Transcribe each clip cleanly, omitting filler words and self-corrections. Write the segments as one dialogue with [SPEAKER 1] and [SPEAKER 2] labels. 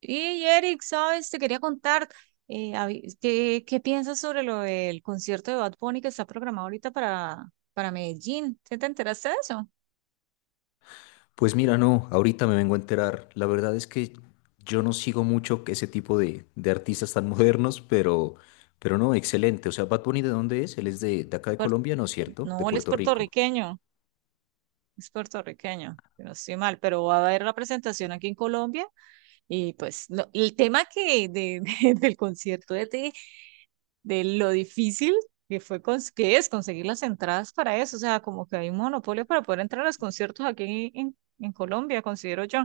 [SPEAKER 1] Y Eric, sabes, te quería contar ¿qué piensas sobre lo del concierto de Bad Bunny que está programado ahorita para Medellín? ¿Sí te enteraste de eso?
[SPEAKER 2] Pues mira, no, ahorita me vengo a enterar. La verdad es que yo no sigo mucho que ese tipo de artistas tan modernos, pero no, excelente. O sea, Bad Bunny, ¿de dónde es? Él es de acá de
[SPEAKER 1] Puer-
[SPEAKER 2] Colombia, ¿no es cierto? De
[SPEAKER 1] no, él
[SPEAKER 2] Puerto Rico.
[SPEAKER 1] es puertorriqueño, si no estoy mal, pero va a haber la presentación aquí en Colombia y pues el tema que de, del concierto de ti, de lo difícil que que es conseguir las entradas para eso, o sea, como que hay un monopolio para poder entrar a los conciertos aquí en Colombia, considero yo.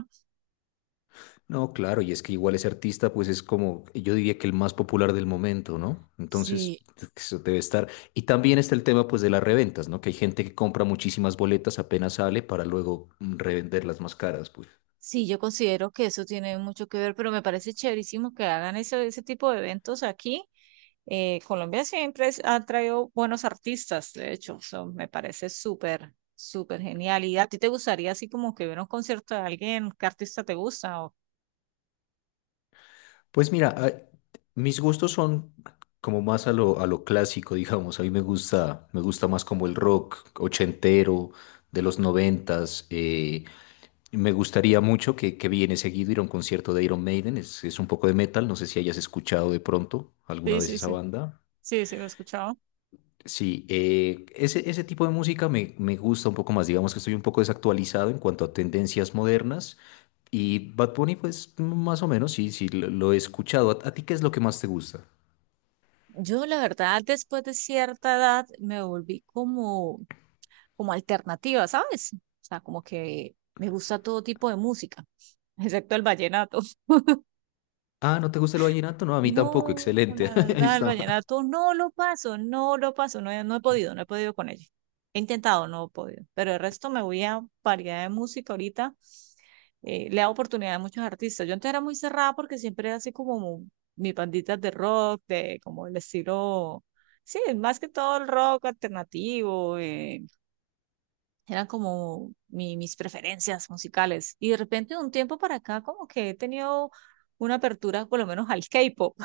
[SPEAKER 2] No, claro, y es que igual ese artista, pues es como, yo diría que el más popular del momento, ¿no? Entonces,
[SPEAKER 1] Sí,
[SPEAKER 2] eso debe estar. Y también está el tema, pues, de las reventas, ¿no? Que hay gente que compra muchísimas boletas apenas sale para luego revenderlas más caras, pues.
[SPEAKER 1] sí, yo considero que eso tiene mucho que ver, pero me parece chéverísimo que hagan ese tipo de eventos aquí. Colombia siempre ha traído buenos artistas, de hecho, eso me parece súper, súper genial. ¿Y a ti te gustaría así como que hubiera un concierto de alguien? ¿Qué artista te gusta? O...
[SPEAKER 2] Pues mira, mis gustos son como más a lo clásico, digamos. A mí me gusta más como el rock ochentero de los noventas. Me gustaría mucho que viene seguido ir a un concierto de Iron Maiden. Es un poco de metal. No sé si hayas escuchado de pronto alguna
[SPEAKER 1] sí,
[SPEAKER 2] vez
[SPEAKER 1] sí,
[SPEAKER 2] esa
[SPEAKER 1] sí,
[SPEAKER 2] banda.
[SPEAKER 1] sí, sí, lo he escuchado.
[SPEAKER 2] Sí, ese tipo de música me gusta un poco más. Digamos que estoy un poco desactualizado en cuanto a tendencias modernas. Y Bad Bunny, pues más o menos, sí, lo he escuchado. A ti qué es lo que más te gusta?
[SPEAKER 1] Yo, la verdad, después de cierta edad me volví como, como alternativa, ¿sabes? O sea, como que me gusta todo tipo de música, excepto el vallenato.
[SPEAKER 2] Ah, ¿no te gusta el vallenato? No, a mí tampoco,
[SPEAKER 1] No,
[SPEAKER 2] excelente.
[SPEAKER 1] la
[SPEAKER 2] Ahí
[SPEAKER 1] verdad, el
[SPEAKER 2] está.
[SPEAKER 1] vallenato no lo paso, no lo paso, no he podido, no he podido con ello. He intentado, no he podido, pero el resto me voy a variedad de música ahorita. Le da oportunidad a muchos artistas. Yo antes era muy cerrada porque siempre era así como mis banditas de rock, de como el estilo, sí, más que todo el rock alternativo, eran como mis preferencias musicales. Y de repente de un tiempo para acá como que he tenido una apertura por lo menos al K-pop.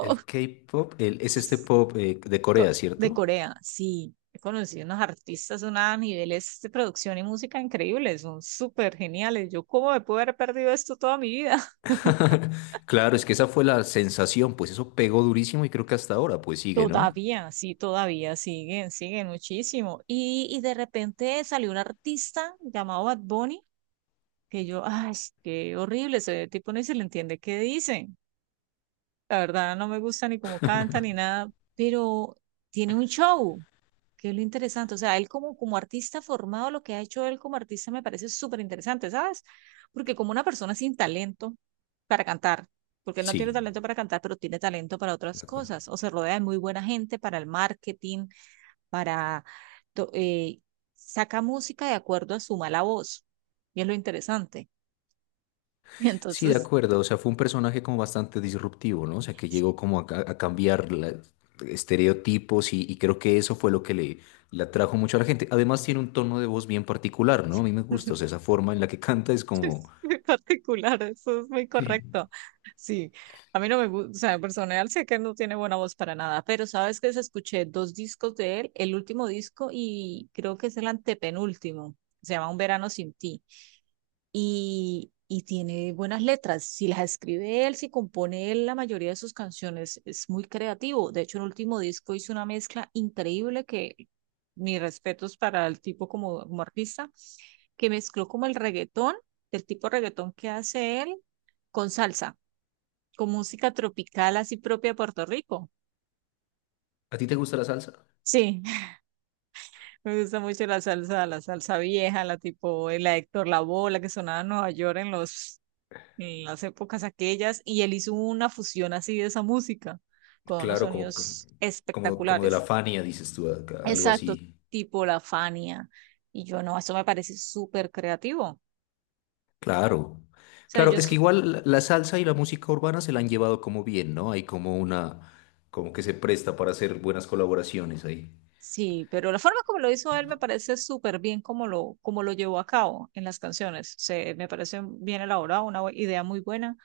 [SPEAKER 2] El K-pop, es este pop de
[SPEAKER 1] Co-
[SPEAKER 2] Corea,
[SPEAKER 1] De
[SPEAKER 2] ¿cierto?
[SPEAKER 1] Corea, sí. He conocido unos artistas, unos niveles de producción y música increíbles, son súper geniales. Yo, ¿cómo me pude haber perdido esto toda mi vida?
[SPEAKER 2] Claro, es que esa fue la sensación, pues eso pegó durísimo y creo que hasta ahora pues sigue, ¿no?
[SPEAKER 1] Todavía, sí, todavía siguen, siguen muchísimo. Y de repente salió un artista llamado Bad Bunny, que yo, ay, qué horrible, ese tipo ni se le entiende qué dice. La verdad, no me gusta ni cómo canta ni nada, pero tiene un show, que es lo interesante. O sea, él como, como artista formado, lo que ha hecho él como artista me parece súper interesante, ¿sabes? Porque como una persona sin talento para cantar, porque él no
[SPEAKER 2] Sí,
[SPEAKER 1] tiene talento para cantar, pero tiene talento para
[SPEAKER 2] de
[SPEAKER 1] otras
[SPEAKER 2] acuerdo.
[SPEAKER 1] cosas, o se rodea de muy buena gente para el marketing, para... to- eh, saca música de acuerdo a su mala voz, y es lo interesante. Y
[SPEAKER 2] Sí, de
[SPEAKER 1] entonces,
[SPEAKER 2] acuerdo, o sea, fue un personaje como bastante disruptivo, ¿no? O sea, que llegó como a cambiar estereotipos y creo que eso fue lo que le atrajo mucho a la gente. Además tiene un tono de voz bien particular, ¿no? A mí me gusta, o sea, esa forma en la que canta es como...
[SPEAKER 1] muy particular, eso es muy
[SPEAKER 2] Sí.
[SPEAKER 1] correcto. Sí, a mí no me gusta, o sea, en personal sé que no tiene buena voz para nada, pero sabes que escuché dos discos de él, el último disco y creo que es el antepenúltimo, se llama Un verano sin ti, y tiene buenas letras, si las escribe él, si compone él la mayoría de sus canciones, es muy creativo. De hecho, el último disco hizo una mezcla increíble que mis respetos para el tipo como, como artista que mezcló como el reggaetón, del tipo reggaetón que hace él, con salsa, con música tropical así propia de Puerto Rico.
[SPEAKER 2] ¿A ti te gusta la salsa?
[SPEAKER 1] Sí, me gusta mucho la salsa vieja, la tipo, la de Héctor Lavoe, la que sonaba en Nueva York en los, en las épocas aquellas, y él hizo una fusión así de esa música, con unos
[SPEAKER 2] Claro,
[SPEAKER 1] sonidos
[SPEAKER 2] como de la
[SPEAKER 1] espectaculares.
[SPEAKER 2] Fania, dices tú, algo
[SPEAKER 1] Exacto,
[SPEAKER 2] así.
[SPEAKER 1] tipo la Fania. Y yo no, eso me parece súper creativo. O
[SPEAKER 2] Claro.
[SPEAKER 1] sea,
[SPEAKER 2] Claro,
[SPEAKER 1] yo,
[SPEAKER 2] es que
[SPEAKER 1] sí...
[SPEAKER 2] igual la la salsa y la música urbana se la han llevado como bien, ¿no? Hay como una, como que se presta para hacer buenas colaboraciones ahí.
[SPEAKER 1] Sí, pero la forma como lo hizo él me parece súper bien como lo llevó a cabo en las canciones. Se, me parece bien elaborado, una idea muy buena.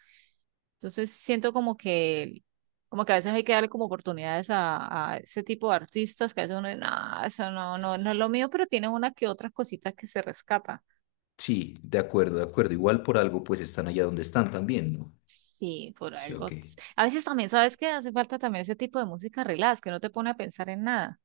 [SPEAKER 1] Entonces siento como que a veces hay que darle como oportunidades a ese tipo de artistas que a veces uno dice, no, eso no, no, no es lo mío, pero tiene una que otra cosita que se rescapa.
[SPEAKER 2] Sí, de acuerdo, de acuerdo. Igual por algo pues están allá donde están también, ¿no?
[SPEAKER 1] Sí, por
[SPEAKER 2] Sí, ok.
[SPEAKER 1] algo. A veces también, ¿sabes que hace falta también ese tipo de música relax, que no te pone a pensar en nada.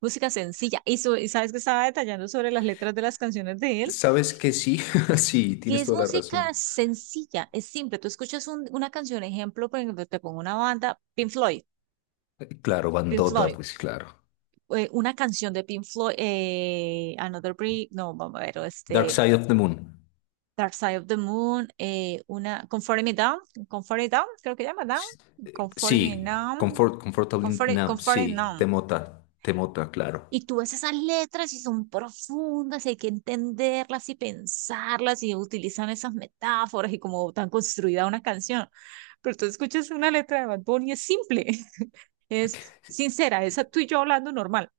[SPEAKER 1] Música sencilla. Y, y sabes que estaba detallando sobre las letras de las canciones de él,
[SPEAKER 2] ¿Sabes que sí? Sí,
[SPEAKER 1] que
[SPEAKER 2] tienes
[SPEAKER 1] es
[SPEAKER 2] toda la
[SPEAKER 1] música
[SPEAKER 2] razón.
[SPEAKER 1] sencilla, es simple. Tú escuchas una canción, ejemplo, por ejemplo, te pongo una banda, Pink Floyd,
[SPEAKER 2] Claro,
[SPEAKER 1] Pink
[SPEAKER 2] Bandota,
[SPEAKER 1] Floyd,
[SPEAKER 2] pues claro.
[SPEAKER 1] una canción de Pink Floyd, Another Brick, no, vamos a ver,
[SPEAKER 2] Dark
[SPEAKER 1] este,
[SPEAKER 2] Side of the Moon.
[SPEAKER 1] Dark Side of the Moon, una, Comfort Me Down, Comfort It Down, creo que llama Down, Comfort Me
[SPEAKER 2] Sí,
[SPEAKER 1] Down,
[SPEAKER 2] Comfort, Comfortable
[SPEAKER 1] Comfort,
[SPEAKER 2] Nap,
[SPEAKER 1] Comfort It
[SPEAKER 2] sí,
[SPEAKER 1] Now.
[SPEAKER 2] Temota, Temota, claro.
[SPEAKER 1] Y tú ves esas letras y son profundas, y hay que entenderlas y pensarlas y utilizan esas metáforas y como tan construida una canción. Pero tú escuchas una letra de Bad Bunny y es simple, es sincera, esa tú y yo hablando normal.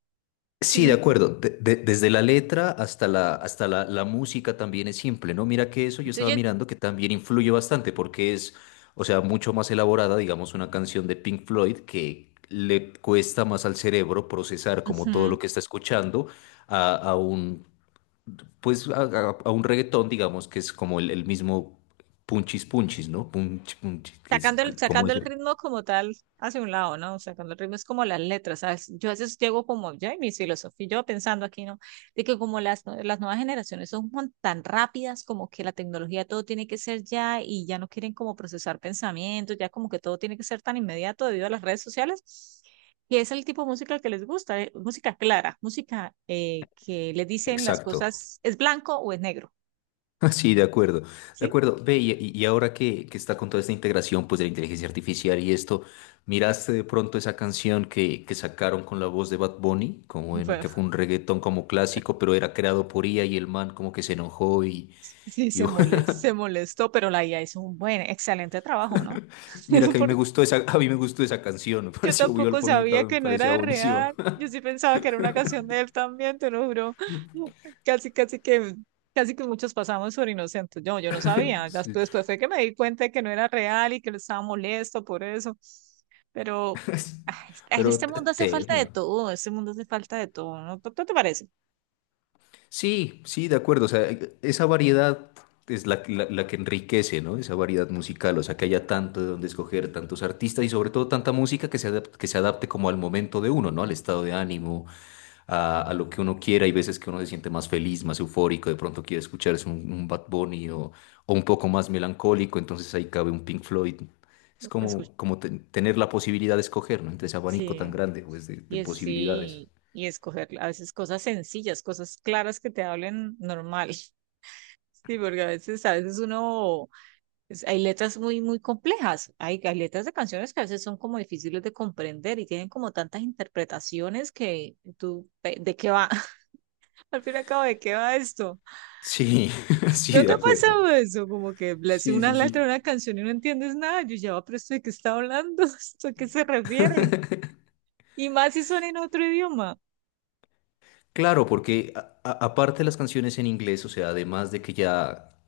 [SPEAKER 1] ¿sí
[SPEAKER 2] Sí,
[SPEAKER 1] me
[SPEAKER 2] de
[SPEAKER 1] enti-
[SPEAKER 2] acuerdo. Desde la letra hasta la música también es simple, ¿no? Mira que eso yo estaba
[SPEAKER 1] Entonces
[SPEAKER 2] mirando que también influye bastante porque es, o sea, mucho más elaborada, digamos, una canción de Pink Floyd que le cuesta más al cerebro procesar como todo
[SPEAKER 1] ujú.
[SPEAKER 2] lo que está escuchando a un, pues, a un reggaetón, digamos, que es como el mismo punchis punchis, ¿no? Punch, punchis, que es como
[SPEAKER 1] Sacando el
[SPEAKER 2] ese.
[SPEAKER 1] ritmo como tal hacia un lado, ¿no? Sacando el ritmo es como las letras, ¿sabes? Yo a veces llego como, ya, y mis filosofía, yo pensando aquí, ¿no? De que como las, las nuevas generaciones son tan rápidas, como que la tecnología todo tiene que ser ya y ya no quieren como procesar pensamientos, ya como que todo tiene que ser tan inmediato debido a las redes sociales, que es el tipo de música que les gusta, ¿eh? Música clara, música que les dicen las
[SPEAKER 2] Exacto.
[SPEAKER 1] cosas, es blanco o es negro,
[SPEAKER 2] Sí, de acuerdo, de
[SPEAKER 1] ¿sí?
[SPEAKER 2] acuerdo. Ve, y ahora que está con toda esta integración pues, de la inteligencia artificial y esto, ¿miraste de pronto esa canción que sacaron con la voz de Bad Bunny? Como que fue un reggaetón como clásico, pero era creado por IA y el man como que se enojó
[SPEAKER 1] Sí,
[SPEAKER 2] y
[SPEAKER 1] se molestó, pero la IA hizo un buen, excelente trabajo, ¿no?
[SPEAKER 2] mira que a mí me
[SPEAKER 1] Porque
[SPEAKER 2] gustó esa, a mí me gustó esa canción, me
[SPEAKER 1] yo
[SPEAKER 2] pareció, yo lo
[SPEAKER 1] tampoco
[SPEAKER 2] ponía acá,
[SPEAKER 1] sabía
[SPEAKER 2] me
[SPEAKER 1] que no era
[SPEAKER 2] parecía
[SPEAKER 1] de
[SPEAKER 2] buenísima.
[SPEAKER 1] real. Yo sí pensaba que era una canción de él también, te lo juro. Casi, casi que, casi que muchos pasamos por inocentes. Yo no sabía.
[SPEAKER 2] Sí.
[SPEAKER 1] Después, después fue que me di cuenta de que no era real y que lo estaba molesto por eso. Pero ah, en
[SPEAKER 2] Pero
[SPEAKER 1] este mundo hace falta de
[SPEAKER 2] tema.
[SPEAKER 1] todo, en este mundo hace falta de todo, ¿no? ¿No te parece?
[SPEAKER 2] Sí, sí, de acuerdo. O sea, esa variedad es la, la que enriquece, ¿no? Esa variedad musical, o sea, que haya tanto de donde escoger, tantos artistas y sobre todo tanta música que se adapte como al momento de uno, ¿no? Al estado de ánimo, a lo que uno quiera. Hay veces que uno se siente más feliz, más eufórico, de pronto quiere escucharse un Bad Bunny o un poco más melancólico, entonces ahí cabe un Pink Floyd. Es
[SPEAKER 1] Escucha.
[SPEAKER 2] como, como tener la posibilidad de escoger, ¿no? Entre ese abanico
[SPEAKER 1] Sí.
[SPEAKER 2] tan grande, pues, de posibilidades.
[SPEAKER 1] Sí, y escoger a veces cosas sencillas, cosas claras que te hablen normal. Sí, porque a veces uno, hay letras muy, muy complejas. Hay letras de canciones que a veces son como difíciles de comprender y tienen como tantas interpretaciones que tú, ¿de qué va? Al fin y al cabo, ¿de qué va esto?
[SPEAKER 2] Sí, sí,
[SPEAKER 1] ¿No te
[SPEAKER 2] de
[SPEAKER 1] ha pasado
[SPEAKER 2] acuerdo.
[SPEAKER 1] eso? Como que lees
[SPEAKER 2] Sí,
[SPEAKER 1] una
[SPEAKER 2] sí,
[SPEAKER 1] letra
[SPEAKER 2] sí.
[SPEAKER 1] de una canción y no entiendes nada. Yo ya, "Ah, pero ¿esto de qué está hablando? ¿Esto a qué se refiere? Y más si son en otro idioma.
[SPEAKER 2] Claro, porque aparte de las canciones en inglés, o sea, además de que ya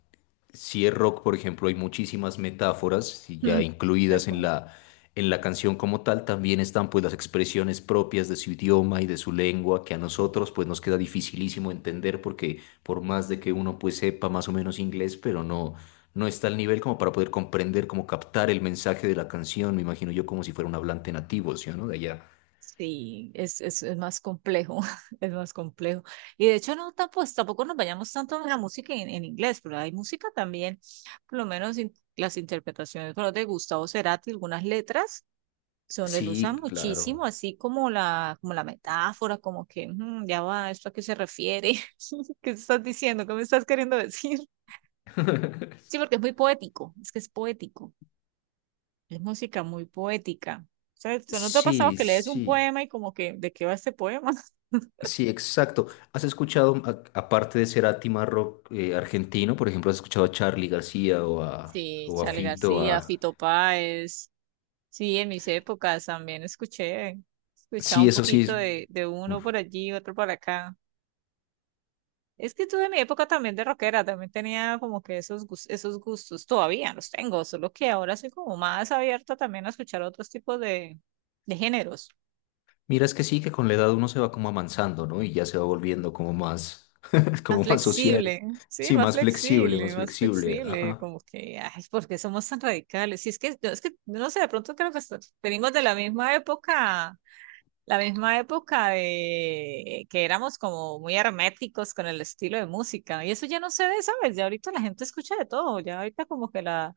[SPEAKER 2] si es rock, por ejemplo, hay muchísimas metáforas y ya
[SPEAKER 1] Mm, tal
[SPEAKER 2] incluidas
[SPEAKER 1] cual.
[SPEAKER 2] en la canción como tal, también están pues las expresiones propias de su idioma y de su lengua que a nosotros pues nos queda dificilísimo entender porque por más de que uno pues sepa más o menos inglés, pero no no está al nivel como para poder comprender, como captar el mensaje de la canción, me imagino yo como si fuera un hablante nativo, ¿sí o no? De allá.
[SPEAKER 1] Sí, es más complejo, es más complejo. Y de hecho, no, tampoco, tampoco nos vayamos tanto en la música en inglés, pero hay música también, por lo menos las interpretaciones por ejemplo, de Gustavo Cerati, algunas letras son, él usa
[SPEAKER 2] Sí,
[SPEAKER 1] muchísimo,
[SPEAKER 2] claro.
[SPEAKER 1] así como la metáfora, como que "Mm, ya va, ¿esto a qué se refiere? ¿Qué estás diciendo? ¿Qué me estás queriendo decir? Sí, porque es muy poético, es que es poético, es música muy poética. O sea, ¿no te ha pasado
[SPEAKER 2] Sí,
[SPEAKER 1] que lees un
[SPEAKER 2] sí,
[SPEAKER 1] poema y como que, ¿de qué va este poema?
[SPEAKER 2] sí, exacto. ¿Has escuchado, aparte de ser a rock argentino, por ejemplo, has escuchado a Charly García
[SPEAKER 1] Sí,
[SPEAKER 2] o a
[SPEAKER 1] Charly
[SPEAKER 2] Fito?
[SPEAKER 1] García,
[SPEAKER 2] A...
[SPEAKER 1] Fito Páez. Sí, en mis épocas también escuché, escuchaba
[SPEAKER 2] Sí,
[SPEAKER 1] un
[SPEAKER 2] eso sí.
[SPEAKER 1] poquito de uno
[SPEAKER 2] Uf.
[SPEAKER 1] por allí, otro por acá. Es que tuve mi época también de rockera, también tenía como que esos, esos gustos, todavía los tengo, solo que ahora soy como más abierta también a escuchar otros tipos de géneros.
[SPEAKER 2] Mira, es que sí, que con la edad uno se va como amansando, ¿no? Y ya se va volviendo como más,
[SPEAKER 1] Más
[SPEAKER 2] como más social.
[SPEAKER 1] flexible, sí,
[SPEAKER 2] Sí, más flexible, más
[SPEAKER 1] más
[SPEAKER 2] flexible.
[SPEAKER 1] flexible,
[SPEAKER 2] Ajá.
[SPEAKER 1] como que, ay, ¿por qué somos tan radicales? Si es que, no, es que, no sé, de pronto creo que venimos de la misma época. La misma época de que éramos como muy herméticos con el estilo de música. Y eso ya no se ve, ¿sabes? Ya ahorita la gente escucha de todo. Ya ahorita como que la,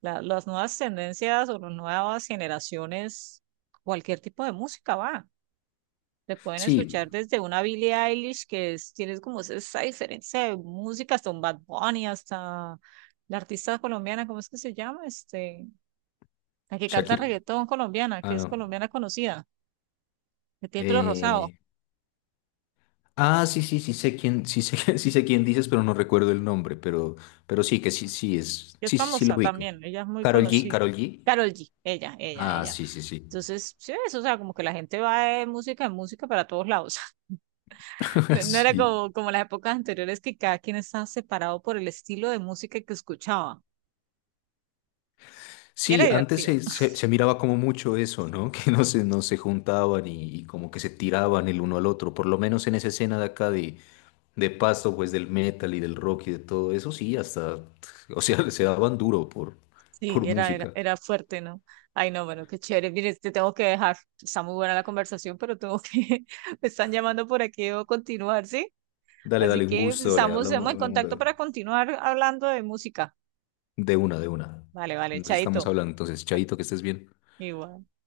[SPEAKER 1] las nuevas tendencias o las nuevas generaciones, cualquier tipo de música va. Te pueden
[SPEAKER 2] Sí,
[SPEAKER 1] escuchar desde una Billie Eilish que tienes como esa diferencia de música hasta un Bad Bunny, hasta la artista colombiana, ¿cómo es que se llama? Este, la que canta
[SPEAKER 2] Shakira.
[SPEAKER 1] reggaetón colombiana,
[SPEAKER 2] Ah,
[SPEAKER 1] que es
[SPEAKER 2] no.
[SPEAKER 1] colombiana conocida, que tiene el pelo rosado,
[SPEAKER 2] eh, Ah, sí, sí, sí sé quién, sí sé, sí sé quién dices, pero no recuerdo el nombre, pero sí, que sí, sí es,
[SPEAKER 1] que es
[SPEAKER 2] sí, sí, sí lo
[SPEAKER 1] famosa
[SPEAKER 2] ubico.
[SPEAKER 1] también, ella es muy
[SPEAKER 2] Carol G,
[SPEAKER 1] conocida.
[SPEAKER 2] Carol G.
[SPEAKER 1] Carol G, ella, ella,
[SPEAKER 2] Ah,
[SPEAKER 1] ella.
[SPEAKER 2] sí, sí, sí.
[SPEAKER 1] Entonces, sí, eso, o sea, como que la gente va de música en música para todos lados. No, no era
[SPEAKER 2] Sí.
[SPEAKER 1] como, como las épocas anteriores que cada quien estaba separado por el estilo de música que escuchaba. Y era
[SPEAKER 2] Sí, antes
[SPEAKER 1] divertido.
[SPEAKER 2] se, se miraba como mucho eso, ¿no? Que no se, no se juntaban y como que se tiraban el uno al otro, por lo menos en esa escena de acá de Pasto, pues del metal y del rock y de todo eso, sí, hasta, o sea, se daban duro
[SPEAKER 1] Sí,
[SPEAKER 2] por
[SPEAKER 1] era, era,
[SPEAKER 2] música.
[SPEAKER 1] era fuerte, ¿no? Ay, no, bueno, qué chévere. Mire, te tengo que dejar. Está muy buena la conversación, pero tengo que, me están llamando por aquí, debo continuar, ¿sí?
[SPEAKER 2] Dale,
[SPEAKER 1] Así
[SPEAKER 2] dale, un
[SPEAKER 1] que pues,
[SPEAKER 2] gusto, le
[SPEAKER 1] estamos,
[SPEAKER 2] hablamos,
[SPEAKER 1] estamos en
[SPEAKER 2] hablamos
[SPEAKER 1] contacto
[SPEAKER 2] luego.
[SPEAKER 1] para continuar hablando de música.
[SPEAKER 2] De una, de una.
[SPEAKER 1] Vale, vale,
[SPEAKER 2] Nos
[SPEAKER 1] chaito.
[SPEAKER 2] estamos hablando. Entonces,
[SPEAKER 1] Vale,
[SPEAKER 2] Chaito, que estés bien.
[SPEAKER 1] igual.